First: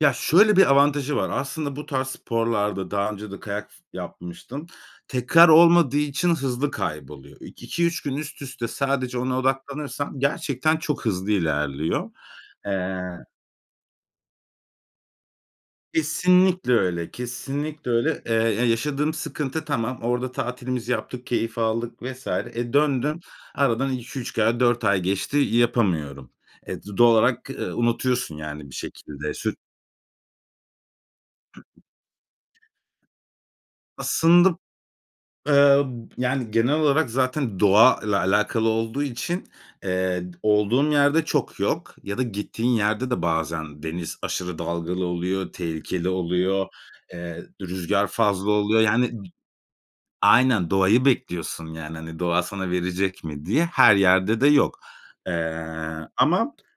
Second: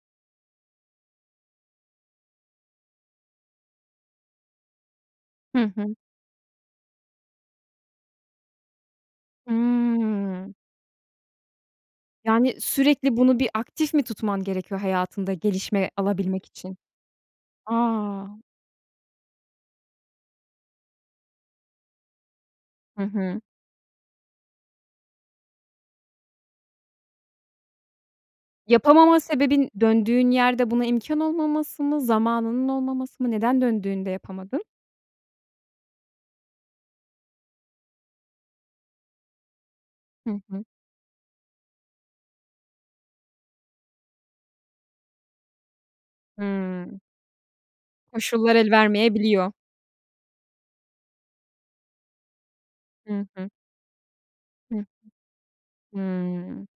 Ya şöyle bir avantajı var. Aslında bu tarz sporlarda daha önce de kayak s yapmıştım. Tekrar Hı hı. olmadığı için hızlı kayboluyor. İk iki 3 gün üst üste sadece ona odaklanırsan Hımm. gerçekten çok hızlı ilerliyor. Yani, sürekli Eee bunu bir aktif mi tutman gerekiyor hayatında gelişme alabilmek Kesinlikle için? öyle. A! Kesinlikle öyle. Eee, ya yaşadığım sıkıntı tamam. Orada tatilimizi yaptık, keyif aldık vs. e, Hı döndün, hı. aradan 2-3 ay 4 ay geçti. Yapamıyorum. E, d doğal olarak, eee, unutuyorsun yani bir Yapamama şekilde sür sebebin döndüğün yerde buna imkân olmaması mı, zamanının olmaması mı? Neden döndüğünde Aslında b yapamadın? eee, b yani genel olarak zaten doğa ile alakalı olduğu için, eee, d Hı hı. olduğum yerde çok yok ya da gittiğin yerde de bazen deniz aşırı dalgalı oluyor, tehlikeli oluyor, Hımm. eee, d rüzgâr fazla Koşullar oluyor. Yani, d elvermeyebiliyor. aynen doğayı bekliyorsun yani, hani, doğa sana verecek Hı mi hı. diye. Her yerde de Hı yok. hı. Eee, ama Hımm.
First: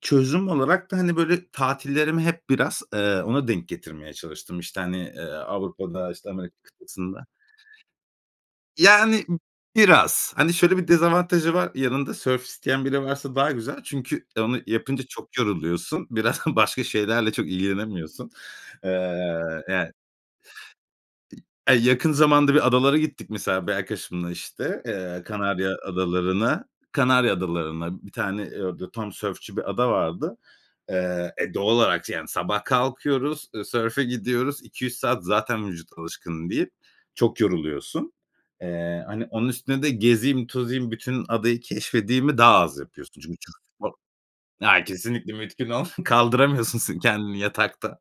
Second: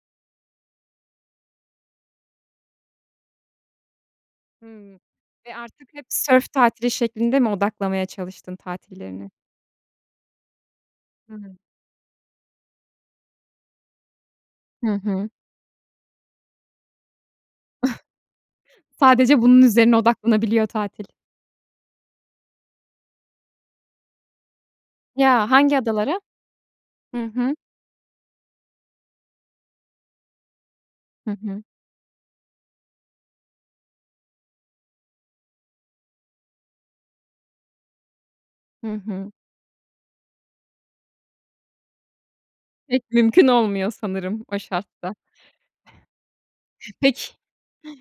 çözüm olarak da, hani, böyle tatillerimi hep biraz, eee, ona denk getirmeye çalıştım. İşte, hani, Hımm. eee, Ve artık hep Avrupa'da işte sörf Amerika tatili kıtasında. şeklinde mi odaklamaya çalıştın Yani tatillerini? b biraz. Hani, şöyle bir Hı dezavantajı hı. var. Yanında sörf isteyen biri varsa daha güzel. Çünkü, eee, onu Hı yapınca hı. çok yoruluyorsun. Biraz başka şeylerle çok ilgilenemiyorsun. Sadece Eee, bunun yani üzerine odaklanabiliyor tatil. Aaa, yakın zamanda bir adalara gittik mesela bir arkadaşımla işte. Eee, Ya Kanarya hangi adalara? Adaları'na. Hı Kanarya hı. Adaları'na bir tane, eee, orada tam sörfçü bir ada vardı. Hı Eee, e, hı. doğal olarak yani sabah kalkıyoruz. Eee, sörfe gidiyoruz. 2-3 saat zaten vücut alışkın değil, çok yoruluyorsun. Hı Eee, hani, hı. onun üstüne de gezeyim tozayım bütün adayı keşfedeyimi daha az Pek yapıyorsun. Çünkü mümkün çok olmuyor zor. sanırım o Aaa, şartta. kesinlikle mümkün ol kaldıramıyorsun s kendini Peki. yatakta.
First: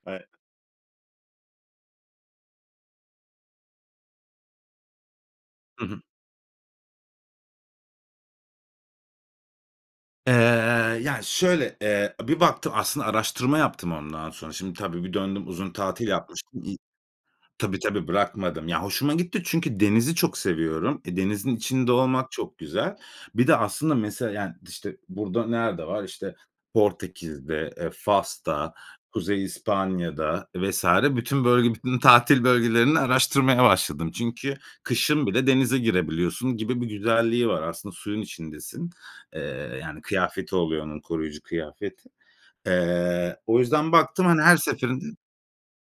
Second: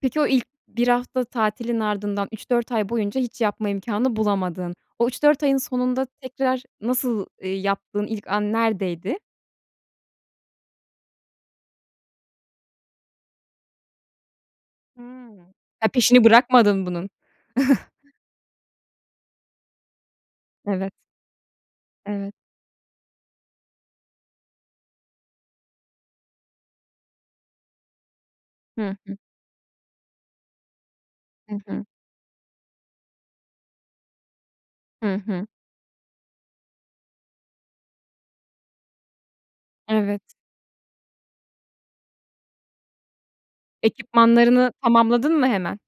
Peki Evet. o ilk 1 hafta tatilin ardından 3-4 ay boyunca hiç yapma imkânı bulamadın, o 3-4 ayın Hı hı. sonunda tekrar nasıl, eee, yaptığın ilk an neredeydi? Eee, ya şöyle, eee, bir baktım aslında araştırma yaptım ondan sonra. Şimdi tabii bir Hımm döndüm uzun ha tatil peşini yapmıştım i bırakmadın bunun. tabii tabii bırakmadım. Ya hoşuma gitti çünkü denizi çok Evet. seviyorum. E, denizin içinde olmak Evet. çok güzel. Bir de aslında mesela yani, işte, burada nerede var? İşte Portekiz'de, eee, Fas'ta, Hı hı. Kuzey İspanya'da vs. bütün I bölge, hı. bütün tatil bölgelerini araştırmaya başladım. Çünkü Hı kışın hı. bile denize girebiliyorsun gibi bir güzelliği var. Aslında suyun içindesin. Eee, yani Evet. kıyafeti oluyor onun, koruyucu kıyafeti. Eee, o yüzden baktım, hani, her Ekipmanlarını seferinde tamamladın mı hemen?